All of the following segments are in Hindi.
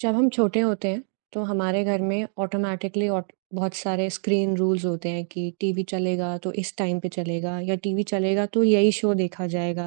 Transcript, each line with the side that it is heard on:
right: जब हम छोटे होते हैं तो हमारे घर में ऑटोमेटिकली ऑट बहुत सारे स्क्रीन रूल्स होते हैं कि टीवी चलेगा तो इस टाइम पे चलेगा या टीवी चलेगा तो यही शो देखा जाएगा।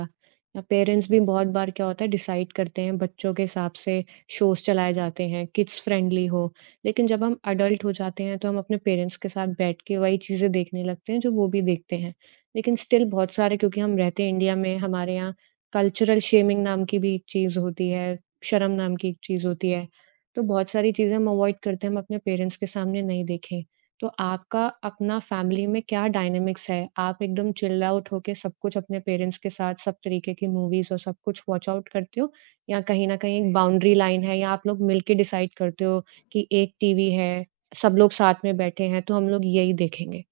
right: या पेरेंट्स भी बहुत बार क्या होता है डिसाइड करते हैं बच्चों के हिसाब से शोज चलाए जाते हैं किड्स फ्रेंडली हो। लेकिन जब हम अडल्ट हो जाते हैं तो हम अपने पेरेंट्स के साथ बैठ के वही चीज़ें देखने लगते हैं जो वो भी देखते हैं। लेकिन स्टिल बहुत सारे क्योंकि हम रहते हैं इंडिया में, हमारे यहाँ कल्चरल शेमिंग नाम की भी एक चीज़ होती है, शर्म नाम की एक चीज़ होती है। तो बहुत सारी चीज़ें हम अवॉइड करते हैं, हम अपने पेरेंट्स के सामने नहीं देखें। तो आपका अपना फैमिली में क्या डायनामिक्स है? आप एकदम चिल आउट होके सब कुछ अपने पेरेंट्स के साथ, सब तरीके की मूवीज़ और सब कुछ वॉच आउट करते हो? या कहीं न कहीं एक बाउंड्री लाइन है या आप लोग मिलके डिसाइड करते हो कि एक टीवी है, सब लोग साथ में बैठे हैं तो हम लोग यही देखेंगे?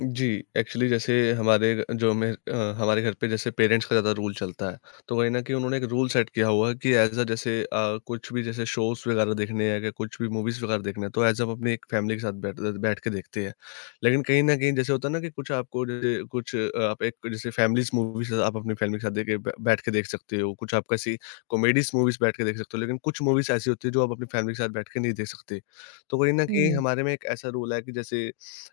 left: जी, एक्चुअली जैसे हमारे अ, जो में अ, हमारे घर पे जैसे पेरेंट्स का ज़्यादा रूल चलता है। तो वही ना कि उन्होंने एक रूल सेट किया हुआ है कि ऐज़ अ जैसे कुछ भी जैसे शोज़ वगैरह देखने हैं या कुछ भी मूवीज़ वगैरह देखना है, तो ऐज़ हम अपनी एक फैमिली के साथ बैठ बैठ के देखते हैं। लेकिन कहीं न कहीं जैसे होता है ना कि कुछ आपको जैसे कुछ आप एक जैसे फैमिलीज़ मूवीज़ आप अपनी फैमिली के साथ देख के ब बैठ के देख सकते हो। कुछ आप कैसी कॉमेडीज़ मूवीज़ बैठ के देख सकते हो। लेकिन कुछ मूवीज़ ऐसी होती है जो आप अपनी फैमिली के साथ बैठ के नहीं देख सकते। तो कहीं न
right: हुँ,
left: कहीं
right: हुँ।
left: हमारे में एक ऐसा रूल है कि जैसे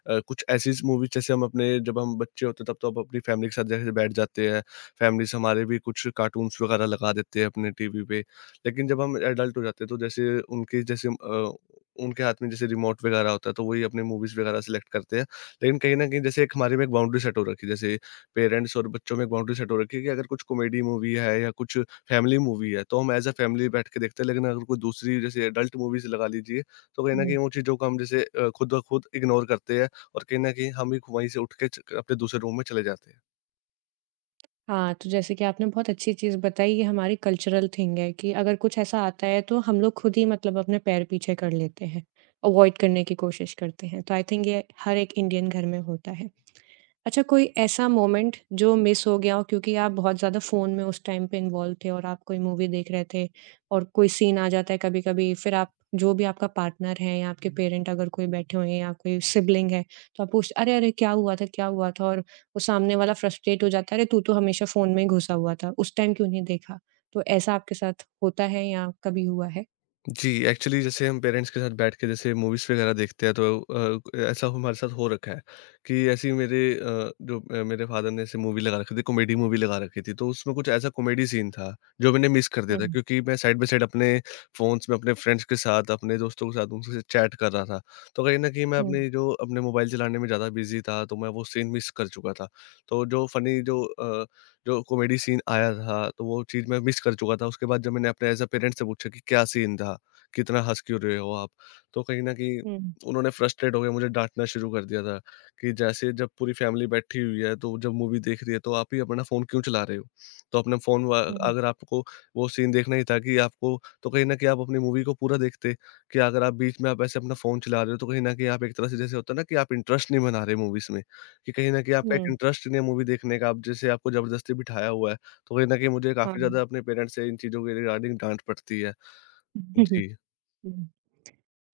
left: कुछ ऐसी मूवीज़ जैसे हम अपने जब हम बच्चे होते तब तो हम अपनी फैमिली के साथ जैसे बैठ जाते हैं, फैमिलीज़ हमारे भी कुछ कार्टून्स वगैरह लगा देते हैं अपने टीवी पे। लेकिन जब हम एडल्ट हो जाते हैं तो जैसे उनके जैसे उनके हाथ में जैसे रिमोट वगैरह होता है, तो वही अपनी मूवीज़ वगैरह सेलेक्ट करते हैं। लेकिन कहीं न कहीं जैसे एक हमारे में एक बाउंड्री सेट हो रखी है, जैसे पेरेंट्स और बच्चों में एक बाउंड्री सेट हो रखी है कि अगर कुछ कॉमेडी मूवी है या कुछ फैमिली मूवी है, तो हम एज़ अ फैमिली बैठ के देखते हैं। लेकिन अगर कोई दूसरी जैसे एडल्ट मूवीज़ लगा लीजिए, तो कहीं न कहीं उन चीज़ों को हम जैसे खुद ब खुद इग्नोर करते हैं और कहीं न कहीं हम भी वहीं से उठ के च अपने दूसरे रूम में चले जाते हैं।
right: हाँ, तो जैसे कि आपने बहुत अच्छी चीज़ बताई, ये हमारी कल्चरल थिंग है कि अगर कुछ ऐसा आता है तो हम लोग खुद ही मतलब अपने पैर पीछे कर लेते हैं, अवॉइड करने की कोशिश करते हैं। तो आई थिंक ये हर एक इंडियन घर में होता है। अच्छा, कोई ऐसा मोमेंट जो मिस हो गया हो क्योंकि आप बहुत ज़्यादा फ़ोन में उस टाइम पे इन्वॉल्व थे और आप कोई मूवी देख रहे थे और कोई सीन आ जाता है कभी-कभी, फिर आप जो भी आपका पार्टनर है या आपके पेरेंट अगर कोई बैठे हुए हैं या कोई सिबलिंग है तो आप पूछ अरे! अरे! क्या हुआ था, क्या हुआ था? और वो सामने वाला फ्रस्ट्रेट हो जाता है, अरे! तू तो हमेशा फ़ोन में ही घुसा हुआ था, उस टाइम क्यों नहीं देखा? तो ऐसा आपके साथ होता है या कभी हुआ है?
left: जी, एक्चुअली जैसे हम पेरेंट्स के साथ बैठ के जैसे मूवीज़ वगैरह देखते हैं, तो ऐसा हमारे साथ हो रखा है कि ऐसी मेरे मेरे फ़ादर ने ऐसे मूवी लगा रखी थी, कॉमेडी मूवी लगा रखी थी, तो उसमें कुछ ऐसा कॉमेडी सीन था जो मैंने मिस कर दिया था,
right: हुँ,
left: क्योंकि मैं साइड बाय साइड अपने फ़ोन्स में अपने फ्रेंड्स के साथ, अपने दोस्तों के साथ उनसे चैट कर रहा था। तो कहीं न कहीं मैं
right: हुँ,
left: अपनी जो अपने मोबाइल चलाने में ज़्यादा बिज़ी था, तो मैं वो सीन मिस कर चुका था। तो जो फ़नी जो जो कॉमेडी सीन आया था, तो वो चीज़ मैं मिस कर चुका था। उसके बाद जब मैंने अपने एज़ अ पेरेंट्स से पूछा कि क्या सीन था? कितना हँस क्यों रहे हो आप? तो कहीं न कहीं
right: हुँ,
left: उन्होंने फ्रस्ट्रेट होके मुझे डाँटना शुरू कर दिया था कि जैसे जब पूरी फैमिली बैठी हुई है, तो जब मूवी देख रही है, तो आप ही अपना फ़ोन क्यों चला रहे हो? तो अपना फ़ोन व
right: हुँ,
left: अगर आपको वो सीन देखना ही था, कि आपको तो कहीं न कहीं आप अपनी मूवी को पूरा देखते, कि अगर आप बीच में आप ऐसे अपना फ़ोन चला रहे हो, तो कहीं न कहीं आप एक तरह से जैसे होता है ना कि आप इंटरेस्ट नहीं बना रहे मूवीज़ में, कि कहीं न कहीं आपका
right: हुँ,
left: एक इंटरेस्ट नहीं है मूवी देखने का, आप जैसे आपको ज़बरदस्ती बिठाया हुआ है। तो कहीं न कहीं मुझे
right: हाँ।
left: काफ़ी ज़्यादा अपने पेरेंट्स से इन चीज़ों के रिगार्डिंग डाँट पड़ती है। जी।
right: हम्म।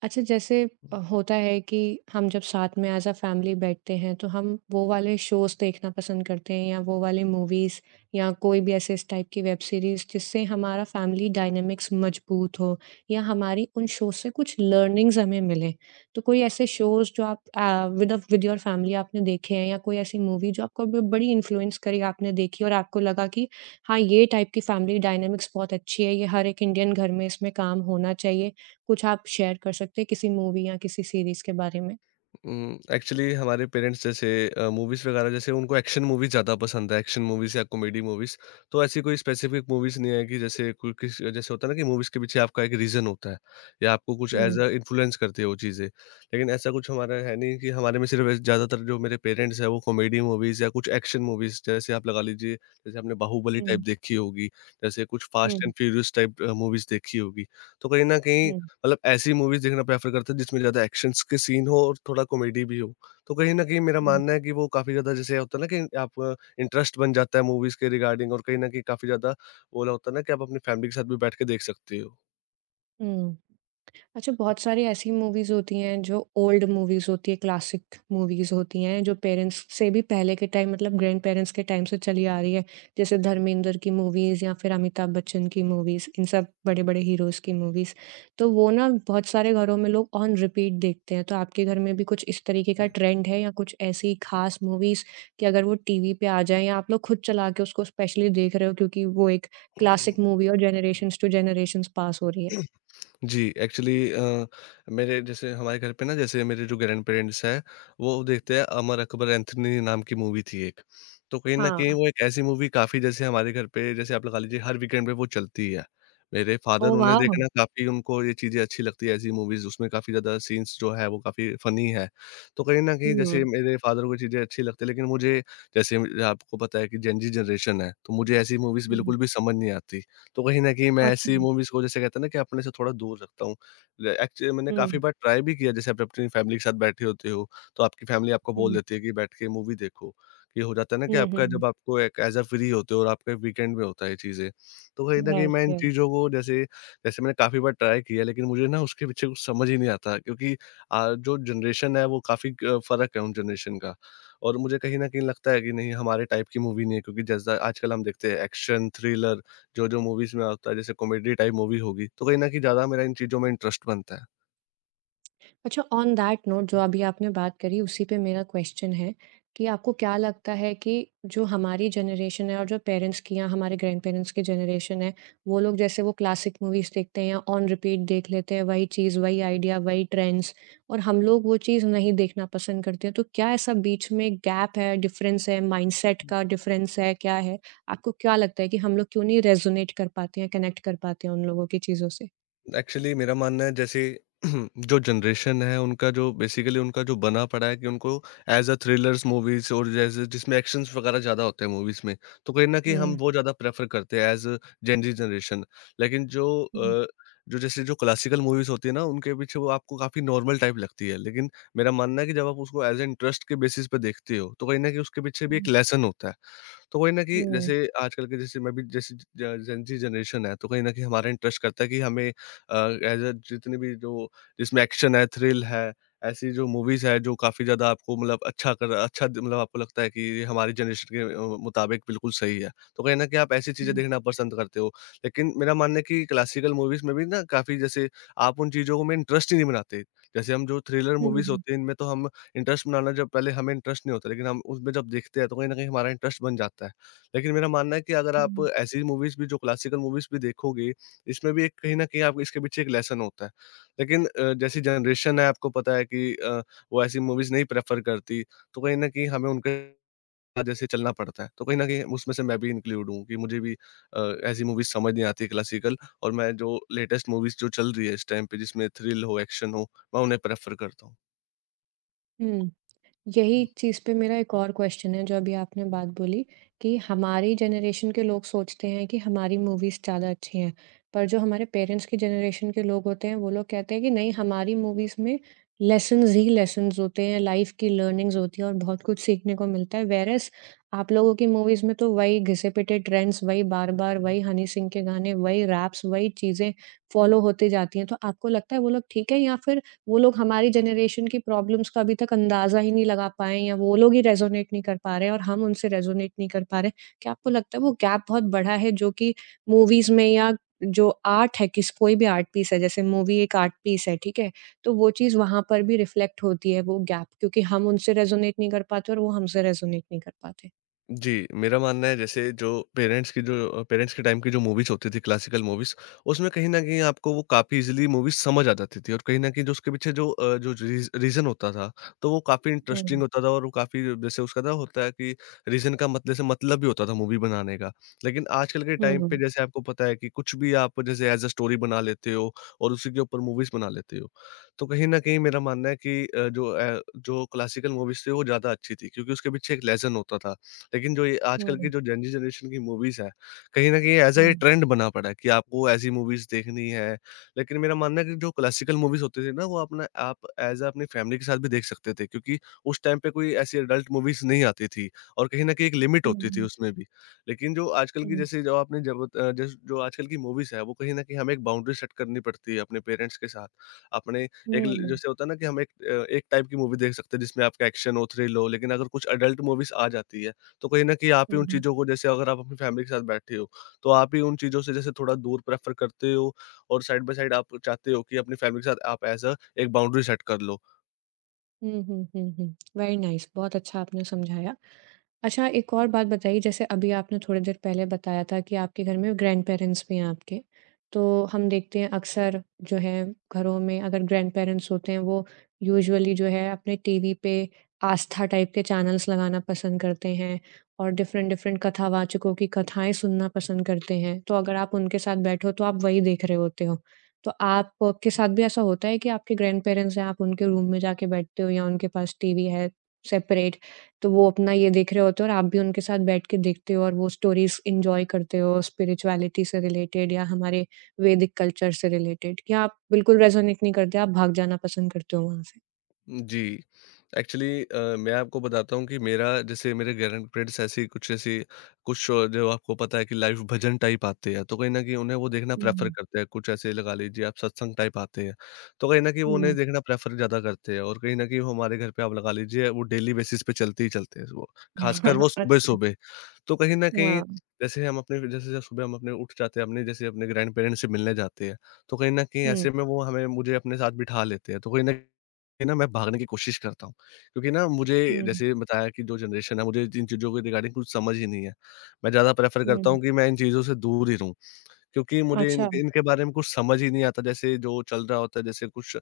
right: अच्छा, जैसे होता है कि हम जब साथ में एज़ अ फैमिली बैठते हैं तो हम वो वाले शोज़ देखना पसंद करते हैं या वो वाली मूवीज़ या कोई भी ऐसे इस टाइप की वेब सीरीज़ जिससे हमारा फैमिली डायनेमिक्स मजबूत हो या हमारी उन शो से कुछ लर्निंग्स हमें मिलें। तो कोई ऐसे शोज़ जो आप विद योर फैमिली आपने देखे हैं या कोई ऐसी मूवी जो आपको ब बड़ी इन्फ्लुएंस करी, आपने देखी और आपको लगा कि हाँ, ये टाइप की फैमिली डायनेमिक्स बहुत अच्छी है, ये हर एक इंडियन घर में इसमें काम होना चाहिए, कुछ आप शेयर कर सकते हैं किसी मूवी या किसी सीरीज़ के बारे में?
left: एक्चुअली हमारे पेरेंट्स जैसे मूवीज वगैरह, जैसे उनको एक्शन मूवीज ज्यादा पसंद है, एक्शन मूवीज या कॉमेडी मूवीज। तो ऐसी कोई स्पेसिफिक मूवीज नहीं है, कि जैसे कोई किस जैसे होता है ना कि मूवीज के पीछे आपका एक रीजन होता है या आपको कुछ
right: हुँ,
left: एज अ इन्फ्लुएंस करती है वो चीजें, लेकिन ऐसा कुछ हमारा है नहीं कि हमारे में सिर्फ ऐसे- ज्यादातर जो मेरे पेरेंट्स है वो कॉमेडी मूवीज या कुछ एक्शन मूवीज जैसे आप लगा लीजिए, जैसे आपने बाहुबली टाइप
right: हुँ,
left: देखी होगी, जैसे कुछ
right: हुँ,
left: Fast and Furious type movies देखी होगी। तो कहीं ना कहीं
right: हुँ,
left: मतलब ऐसी मूवीज़ देखना प्रेफ़र करते हैं जिसमें ज़्यादा एक्शन्स के सीन हो और थोड़ा कॉमेडी भी हो। तो कहीं न कहीं मेरा
right: हुँ।
left: मानना है कि वो काफ़ी ज़्यादा जैसे होता है ना कि आप इंटरेस्ट बन जाता है मूवीज़ के रिगार्डिंग, और कहीं न कहीं काफ़ी ज़्यादा वो वाला होता है ना कि आप अपनी फैमिली के साथ भी बैठ के देख सकते हो।
right: हुँ। अच्छा, बहुत सारी ऐसी मूवीज़ होती हैं जो ओल्ड मूवीज़ होती हैं, क्लासिक मूवीज़ होती हैं, जो पेरेंट्स से भी पहले के टाइम मतलब ग्रैंडपेरेंट्स के टाइम से चली आ रही है। जैसे धर्मेंद्र की मूवीज़ या फिर अमिताभ बच्चन की मूवीज़, इन सब बड़े-बड़े हीरोज़ की मूवीज़। तो वो ना बहुत सारे घरों में लोग ऑन रिपीट देखते हैं। तो आपके घर में भी कुछ इस तरीके का ट्रेंड है या कुछ ऐसी खास मूवीज़ कि अगर वो टीवी पे आ जाएँ या आप लोग खुद चला के उसको स्पेशली देख रहे हो क्योंकि वो एक क्लासिक मूवी और जनरेशन्स टू जनरेशन्स पास हो रही है?
left: जी, एक्चुअली मेरे जैसे हमारे घर पे ना, जैसे मेरे जो ग्रैंडपेरेंट्स हैं, वो देखते हैं, अमर अकबर एंथोनी नाम की मूवी थी एक। तो कहीं न कहीं
right: हाँ।
left: वो एक ऐसी मूवी, काफ़ी जैसे हमारे घर पे जैसे आप लगा लीजिए, हर वीकेंड पे वो चलती है। मेरे फ़ादर
right: Oh,
left: उन्हें
right: wow.
left: देखना काफ़ी, उनको ये चीज़ें अच्छी लगती है, ऐसी मूवीज़, उसमें काफ़ी ज़्यादा सीन्स जो है वो काफ़ी फ़नी है। तो कहीं न कहीं जैसे
right: Hmm,
left: मेरे फ़ादर को चीज़ें अच्छी लगती है, लेकिन मुझे जैसे आपको पता है कि जेन ज़ी जनरेशन है, तो मुझे ऐसी मूवीज़
right: hmm.
left: बिल्कुल भी समझ नहीं आती। तो कहीं न कहीं मैं
right: अच्छा.
left: ऐसी मूवीज़ को जैसे कहते हैं ना, कि अपने से थोड़ा दूर रखता हूँ। ल एक्चुअली मैंने
right: Hmm,
left: काफ़ी बार ट्राई भी किया, जैसे आप अपनी फैमिली के साथ बैठे होते हो, तो आपकी फैमिली आपको बोल
right: hmm.
left: देती है कि बैठ के मूवी देखो। ये हो जाता है ना कि
right: Hmm,
left: आपका,
right: hmm.
left: जब आपको एक एज़ अ फ्री होते हो और आपके वीकेंड में होता है ये चीज़ें। तो कहीं न कहीं
right: Yes,
left: मैं इन
right: yes.
left: चीज़ों को जैसे जैसे मैंने काफ़ी बार ट्राई किया, लेकिन मुझे ना उसके पीछे कुछ समझ ही नहीं आता, क्योंकि जो जनरेशन है वो काफ़ी क फ़र्क है उन जनरेशन का। और मुझे कहीं न कहीं लगता है कि नहीं, हमारे टाइप की मूवी नहीं है, क्योंकि जैसा आजकल हम देखते हैं एक्शन, थ्रिलर, जो-जो मूवीज़ में आता है, जैसे कॉमेडी टाइप मूवी होगी, तो कहीं न कहीं ज़्यादा मेरा इन चीज़ों में इंटरेस्ट बनता है।
right: अच्छा, ऑन दैट नोट जो अभी आपने बात करी उसी पे मेरा क्वेश्चन है कि आपको क्या लगता है कि जो हमारी जनरेशन है और जो पेरेंट्स की या हमारे ग्रैंड पेरेंट्स की जनरेशन है, वो लोग जैसे वो क्लासिक मूवीज देखते हैं या ऑन रिपीट देख लेते हैं वही चीज़, वही आइडिया, वही ट्रेंड्स, और हम लोग वो चीज़ नहीं देखना पसंद करते हैं, तो क्या ऐसा बीच में गैप है, डिफरेंस है, माइंडसेट का डिफरेंस है, क्या है? आपको क्या लगता है कि हम लोग क्यों नहीं रेजोनेट कर पाते हैं, कनेक्ट कर पाते हैं उन लोगों की चीज़ों से?
left: एक्चुअली मेरा मानना है, जैसे जो जनरेशन है उनका जो बेसिकली उनका जो बना पड़ा है कि उनको ऐज़ अ थ्रिलर्स मूवीज़, और जैसे जिसमें एक्शंस वगैरह ज़्यादा होते हैं मूवीज़ में, तो कहीं न कहीं हम
right: हम्म।
left: वो ज़्यादा प्रेफ़र करते हैं, as a gen Z generation. लेकिन जो
right: हम्म,
left: जो जैसे जो क्लासिकल मूवीज़ होती है ना, उनके पीछे वो आपको काफ़ी नॉर्मल टाइप लगती है। लेकिन मेरा मानना है कि जब आप उसको ऐज़ अ इंटरेस्ट के बेसिस पे देखते हो, तो कहीं न कहीं उसके पीछे भी एक
right: हम्म,
left: लेसन होता है। तो कहीं न कहीं
right: हम्म।
left: जैसे आजकल के, जैसे मैं भी जैसे ज ज़ेनज़ी जनरेशन है, तो कहीं न कहीं हमारा इंटरेस्ट करता है कि हमें एज़ अ जितनी भी जो जिसमें एक्शन है, थ्रिल है, ऐसी जो मूवीज़ है, जो काफ़ी ज़्यादा आपको मतलब अच्छा कर अच्छा द मतलब आपको लगता है कि ये हमारी जनरेशन के मुताबिक बिल्कुल सही है। तो कहीं न कहीं आप ऐसी चीज़ें देखना पसंद करते हो। लेकिन मेरा मानना है कि क्लासिकल मूवीज़ में भी ना काफ़ी जैसे, आप उन चीज़ों में इंटरेस्ट ही नहीं बनाते। जैसे हम जो थ्रिलर मूवीज़
right: हम्म।
left: होती हैं, इनमें तो हम इंटरेस्ट बनाना, जब पहले हमें इंटरेस्ट नहीं होता, लेकिन हम उसमें जब देखते हैं तो कहीं न कहीं हमारा इंटरेस्ट बन जाता है। लेकिन मेरा मानना है कि अगर आप
right: हुँ।
left: ऐसी मूवीज़ भी, जो क्लासिकल मूवीज़ भी देखोगे, इसमें भी एक कहीं न कहीं आपको इसके पीछे एक लेसन होता है। लेकिन जैसी जनरेशन है, आपको पता है कि वो ऐसी मूवीज़ नहीं प्रेफ़र करती, तो कहीं न कहीं हमें उनके वजह से चलना पड़ता है। तो कहीं न कहीं उसमें से मैं भी इंक्लूड हूँ कि मुझे भी ऐसी मूवीज़ समझ नहीं आती क्लासिकल, और मैं जो लेटेस्ट मूवीज़ जो चल रही है इस टाइम पे, जिसमें थ्रिल हो, एक्शन हो, मैं उन्हें प्रेफ़र करता हूँ।
right: हुँ, यही चीज़ पे मेरा एक और क्वेश्चन है, जो अभी आपने
left: हुँ।
right: बात बोली कि हमारी जनरेशन के लोग सोचते हैं कि हमारी मूवीज़ ज़्यादा अच्छी हैं, पर जो हमारे पेरेंट्स की जनरेशन के लोग होते हैं, वो लोग कहते हैं कि नहीं, हमारी मूवीज़ में लेसन्स ही लेसन्स होते हैं, लाइफ़ की लर्निंग्स होती है और बहुत कुछ सीखने को मिलता है। व्हेयर एज़ आप लोगों की मूवीज़ में तो वही घिसे-पिटे ट्रेंड्स, वही बार-बार वही हनी सिंह के गाने, वही रैप्स, वही चीज़ें फ़ॉलो होती जाती हैं। तो आपको लगता है वो लोग ठीक है, या फिर वो लोग हमारी जनरेशन की प्रॉब्लम्स का अभी तक अंदाज़ा ही नहीं लगा पाए हैं, या वो लोग ही रेज़ोनेट नहीं कर पा रहे हैं और हम उनसे रेज़ोनेट नहीं कर पा रहे? क्या आपको लगता है वो गैप बहुत बड़ा है जो कि मूवीज़ में या जो आर्ट है किस कोई भी आर्ट पीस है, जैसे मूवी एक आर्ट पीस है, ठीक है? तो वो चीज़ वहाँ पर भी रिफ्लेक्ट होती है वो गैप, क्योंकि हम उनसे रेज़ोनेट नहीं कर पाते और वो हमसे रेज़ोनेट नहीं कर पाते।
left: जी, मेरा मानना है जैसे जो पेरेंट्स की जो पेरेंट्स के टाइम की जो मूवीज़ होती थी, क्लासिकल मूवीज़, उसमें कहीं न कहीं आपको वो काफ़ी ईज़िली मूवीज़ समझ आ जाती थी और कहीं न कहीं जो उसके पीछे जो जो रीज़न होता था, तो वो काफ़ी
right: हुँ,
left: इंटरेस्टिंग होता था, और वो काफ़ी जैसे उसका ना होता है कि रीज़न का मत जैसे मतलब भी होता था मूवी बनाने का। लेकिन आजकल के
right: हुँ,
left: टाइम पे
right: हुँ,
left: जैसे आपको पता है कि कुछ भी आप जैसे एज़ अ स्टोरी बना लेते हो और उसी के ऊपर मूवीज़ बना लेते हो। तो कहीं न कहीं मेरा मानना है कि जो क्लासिकल मूवीज़ थी वो ज़्यादा अच्छी थी, क्योंकि उसके पीछे एक लेसन होता था। लेकिन जो ये
right: हुँ,
left: आजकल की
right: हुँ,
left: जो जेनजी जनरेशन की मूवीज़ हैं, कहीं न कहीं ऐसा ये
right: हुँ,
left: ट्रेंड बना पड़ा है कि आपको ऐसी मूवीज़ देखनी है। लेकिन मेरा मानना है कि जो क्लासिकल मूवीज़ होती थी ना, वो अपना आप ऐज़ अ अपनी फैमिली के साथ भी देख सकते थे, क्योंकि उस टाइम पे कोई ऐसी एडल्ट मूवीज़ नहीं आती थी, और कहीं न कहीं एक लिमिट होती थी
right: हुँ,
left: उसमें भी। लेकिन जो आजकल
right: हुँ,
left: की,
right: हुँ,
left: जैसे जो आपने जब अ, जैस जो आजकल की मूवीज़ है, वो कहीं न कहीं हमें एक बाउंड्री सेट करनी पड़ती है अपने पेरेंट्स के साथ। अपने
right: हुँ,
left: एक ल जैसे होता है ना कि हम एक टाइप की मूवी देख सकते हैं जिसमें आपका एक्शन हो, थ्रिल हो, लेकिन अगर कुछ एडल्ट मूवीज़ आ जाती है, तो कहीं न कहीं आप ही उन चीज़ों को जैसे अगर आप अपनी फैमिली के साथ बैठे हो, तो आप ही उन चीज़ों से जैसे थोड़ा दूर प्रेफ़र करते हो और साइड बाय साइड आप चाहते हो कि अपनी फैमिली के साथ आप एज़ अ एक बाउंड्री सेट कर लो।
right: हुँ, हुँ, हुँ, हुँ। वेरी नाइस, बहुत अच्छा आपने समझाया। अच्छा, एक और बात बताइए, जैसे अभी आपने थोड़ी देर पहले बताया था कि आपके घर में ग्रैंड-पेरेंट्स भी हैं आपके। तो हम देखते हैं अक्सर जो है, घरों में अगर ग्रैंड-पेरेंट्स होते हैं, वो यूजुअली जो है अपने टीवी पे आस्था टाइप के चैनल्स लगाना पसंद करते हैं और डिफ़रेंट-डिफ़रेंट कथावाचकों की कथाएँ सुनना पसंद करते हैं। तो अगर आप उनके साथ बैठे हो, तो आप वही देख रहे होते हो। तो आपके साथ भी ऐसा होता है कि आपके ग्रैंड-पेरेंट्स हैं, आप उनके रूम में जाके बैठते हो या उनके पास टीवी है सेपरेट? तो वो अपना ये देख रहे होते हो और आप भी उनके साथ बैठ के देखते हो और वो स्टोरीज़ एन्जॉय करते हो स्पिरिचुअलिटी से रिलेटेड या हमारे वैदिक कल्चर से रिलेटेड, या आप बिल्कुल रेज़ोनेट नहीं करते, आप भाग जाना पसंद करते हो वहाँ से?
left: जी। एक्चुअली मैं आपको बताता हूँ कि मेरा जैसे मेरे ग्रैंडपेरेंट्स ऐसी कुछ जो आपको पता है कि लाइव भजन टाइप आते हैं, तो कहीं न कहीं उन्हें वो देखना प्रेफ़र
right: हुँ,
left: करते हैं। कुछ ऐसे लगा लीजिए आप सत्संग टाइप आते हैं, तो कहीं न कहीं वो
right: हुँ।
left: उन्हें देखना प्रेफ़र ज़्यादा करते हैं और कहीं न कहीं वो हमारे घर पे आप लगा लीजिए वो डेली बेसिस पे चलते ही चलते हैं वो। ख़ासकर वो
right: अच्छा,
left: सुबह-सुबह। तो कहीं न कहीं
right: हाँ।
left: जैसे हम अपने जैसे जब सुबह हम अपने उठ जाते हैं, अपने जैसे अपने ग्रैंडपेरेंट्स से मिलने जाते हैं, तो कहीं न कहीं
right: हुँ,
left: ऐसे में वो हमें मुझे अपने साथ बिठा लेते हैं। तो कहीं न कहीं ना मैं भागने की कोशिश करता हूँ, क्योंकि ना मुझे
right: हुँ,
left: जैसे बताया कि जो जनरेशन है, मुझे इन चीज़ों के रिगार्डिंग कुछ समझ ही नहीं है। मैं ज़्यादा प्रेफ़र करता
right: हुँ।
left: हूँ कि मैं इन चीज़ों से दूर ही रहूँ। क्योंकि मुझे इन
right: अच्छा।
left: इनके बारे में कुछ समझ ही नहीं आता। जैसे जो चल रहा होता है, जैसे कुछ अ,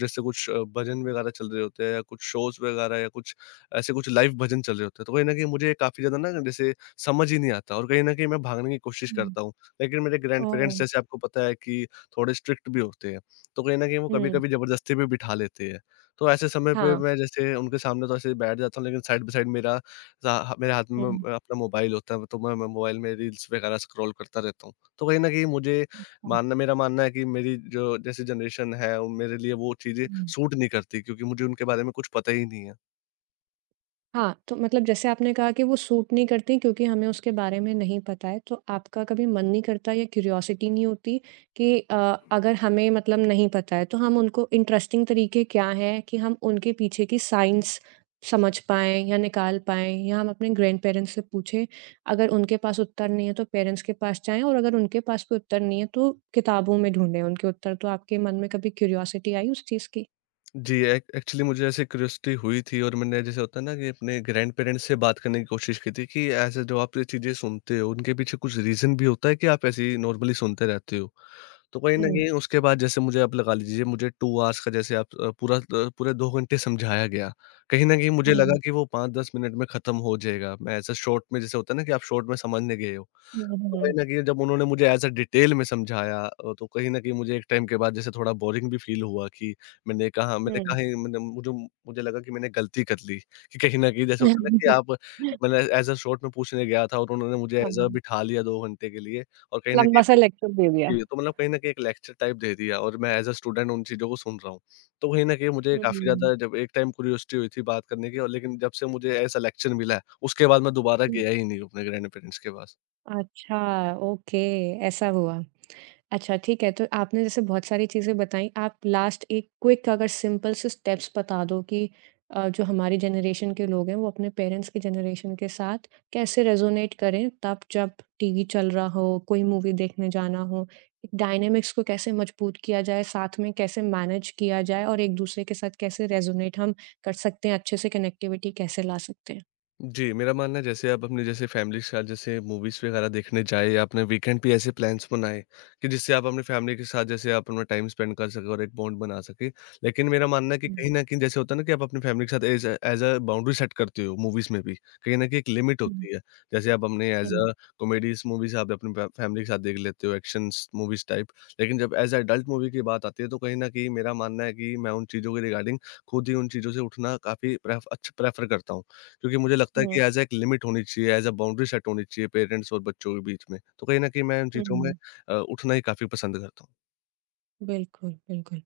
left: जैसे कुछ अ, भजन वगैरह चल रहे होते हैं या कुछ शोज़ वगैरह या कुछ लाइव भजन चल रहे होते हैं। तो कहीं न कहीं मुझे काफ़ी ज़्यादा ना जैसे समझ ही नहीं आता और कहीं न कहीं मैं भागने की कोशिश
right: हुँ,
left: करता हूँ। लेकिन मेरे
right: ओह!
left: ग्रैंडपेरेंट्स जैसे आपको पता है कि थोड़े स्ट्रिक्ट भी होते हैं। तो कहीं न कहीं वो
right: हुँ,
left: कभी-कभी ज़बरदस्ती भी बिठा लेते हैं। तो ऐसे समय पे
right: हाँ।
left: मैं जैसे उनके सामने तो ऐसे बैठ जाता हूँ, लेकिन साइड बाय साइड मेरा सा मेरे हाथ में
right: हुँ।
left: अपना मोबाइल होता है। तो मैं मोबाइल में रील्स वगैरह स्क्रॉल करता रहता हूँ। तो कहीं न कहीं मुझे
right: अच्छा,
left: मानना मेरा मानना है कि मेरी जो जैसे जनरेशन है, वो मेरे लिए वो चीज़ें
right: हुँ।
left: सूट नहीं करती, क्योंकि मुझे उनके बारे में कुछ पता ही नहीं है।
right: हाँ, तो मतलब जैसे आपने कहा कि वो सूट नहीं करती क्योंकि हमें उसके बारे में नहीं पता है, तो आपका कभी मन नहीं करता या क्यूरियोसिटी नहीं होती कि अगर हमें मतलब नहीं पता है, तो हम उनको इंटरेस्टिंग तरीके क्या हैं कि हम उनके पीछे की साइंस समझ पाएँ या निकाल पाएँ या हम अपने ग्रैंडपेरेंट्स से पूछें। अगर उनके पास उत्तर नहीं है, तो पेरेंट्स के पास जाएँ और अगर उनके पास कोई उत्तर नहीं है, तो किताबों में ढूँढें उनके उत्तर। तो आपके मन में कभी क्यूरियोसिटी आई उस चीज़ की?
left: जी, एक्चुअली मुझे ऐसे क्यूरियोसिटी हुई थी और मैंने जैसे होता है ना कि अपने ग्रैंड पेरेंट्स से बात करने की कोशिश की थी कि ऐसे जो आप ये चीज़ें सुनते हो, उनके पीछे कुछ रीज़न भी होता है कि आप ऐसे ही नॉर्मली सुनते रहते हो? तो कहीं न
right: हुँ,
left: कहीं उसके बाद जैसे मुझे आप लगा लीजिए मुझे 2 आवर्स का जैसे आप अ, पूरा अ, पूरे 2 घंटे समझाया गया। कहीं न कहीं मुझे हुँ।
right: हुँ,
left: लगा कि वो 5-10 मिनट में खत्म हो जाएगा। मैं ऐसा शॉर्ट में जैसे होता है ना कि आप शॉर्ट में समझने गए हो।
right: हुँ,
left: तो
right: हुँ,
left: कहीं न कहीं जब उन्होंने मुझे ऐज़ अ डिटेल में समझाया, तो कहीं न कहीं मुझे एक टाइम के बाद जैसे थोड़ा बोरिंग भी फ़ील हुआ कि मैंने
right: हुँ।
left: कहा ही मैंने मुझे मुझे लगा कि मैंने गलती कर ली, कि कहीं न कहीं जैसे होता है ना कि आप मैंने ऐज़ अ शॉर्ट में पूछने गया था और उन्होंने मुझे ऐज़ अ
right: हाँ,
left: बिठा लिया 2 घंटे के लिए। और कहीं न
right: लंबा सा
left: कहीं
right: लेक्चर दे दिया।
left: तो मतलब कहीं न कहीं एक लेक्चर टाइप दे दिया और मैं ऐज़ अ स्टूडेंट उन चीज़ों को सुन रहा हूँ। तो कहीं न कहीं मुझे
right: हुँ,
left: काफ़ी
right: हुँ।
left: ज़्यादा जब एक टाइम क्यूरियोसिटी हुई थी बात करने की, और लेकिन जब से मुझे ऐसा लेक्चर मिला है, उसके बाद मैं दोबारा गया ही नहीं अपने ग्रैंड पेरेंट्स के पास।
right: अच्छा, ओके, ऐसा हुआ। अच्छा ठीक है, तो आपने जैसे बहुत सारी चीज़ें बताई, आप लास्ट एक क्विक अगर सिंपल से स्टेप्स बता दो कि जो हमारी जनरेशन के लोग हैं, वो अपने पेरेंट्स की जनरेशन के साथ कैसे रेज़ोनेट करें, तब जब टीवी चल रहा हो, कोई मूवी देखने जाना हो, एक डायनामिक्स को कैसे मजबूत किया जाए, साथ में कैसे मैनेज किया जाए और एक-दूसरे के साथ कैसे रेज़ोनेट हम कर सकते हैं, अच्छे से कनेक्टिविटी कैसे ला सकते
left: जी, मेरा मानना है जैसे आप अपने जैसे फैमिली के साथ जैसे मूवीज़ वगैरह देखने जाएँ या आपने वीकेंड पे ऐसे प्लान्स बनाएँ कि जिससे आप अपनी फैमिली के साथ जैसे आप अपना टाइम स्पेंड कर सकें और एक बॉन्ड बना सकें। लेकिन मेरा मानना है कि
right: हैं?
left: कहीं न कहीं जैसे होता है ना कि आप अपनी फैमिली के साथ एज़ अ बाउंड्री सेट करते हो मूवीज़ में भी। कहीं न कहीं एक लिमिट
right: हुँ,
left: होती है। जैसे आप अपने as
right: hmm,
left: a comedies movies आप अपनी फ फैमिली के साथ देख लेते हो, एक्शन्स मूवीज़ टाइप। लेकिन जब एज़ अ एडल्ट मूवी की बात आती है, तो कहीं न कहीं मेरा मानना है कि मैं उन चीज़ों के रिगार्डिंग खुद ही उन चीज़ों से उठना काफ़ी प्रेफ़र करता हूँ। क्योंकि मुझे लगता है
right: हुँ,
left: कि एज़ अ एक लिमिट होनी चाहिए, एज़ अ बाउंड्री सेट होनी चाहिए पेरेंट्स और बच्चों के बीच में। तो कहीं न कहीं मैं उन चीज़ों में
right: हुँ,
left: उठना ही काफ़ी पसंद करता हूँ।
right: बिल्कुल, बिल्कुल।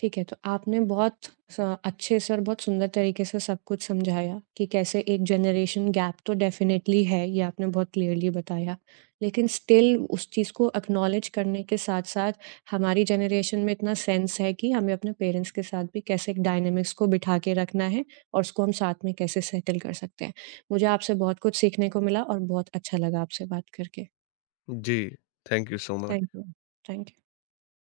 right: ठीक है, तो आपने बहुत स अच्छे से और बहुत सुंदर तरीके से सब कुछ समझाया कि कैसे एक जनरेशन गैप तो डेफ़िनेटली है, ये आपने बहुत क्लियरली बताया। लेकिन स्टिल उस चीज़ को एक्नॉलेज करने के साथ-साथ हमारी जनरेशन में इतना सेंस है कि हमें अपने पेरेंट्स के साथ भी कैसे एक डायनामिक्स को बिठा के रखना है और उसको हम साथ में कैसे सेटल कर सकते हैं। मुझे आपसे बहुत कुछ सीखने को मिला और बहुत अच्छा लगा आपसे बात करके।
left: जी, thank you so
right: thank
left: much.
right: You. Thank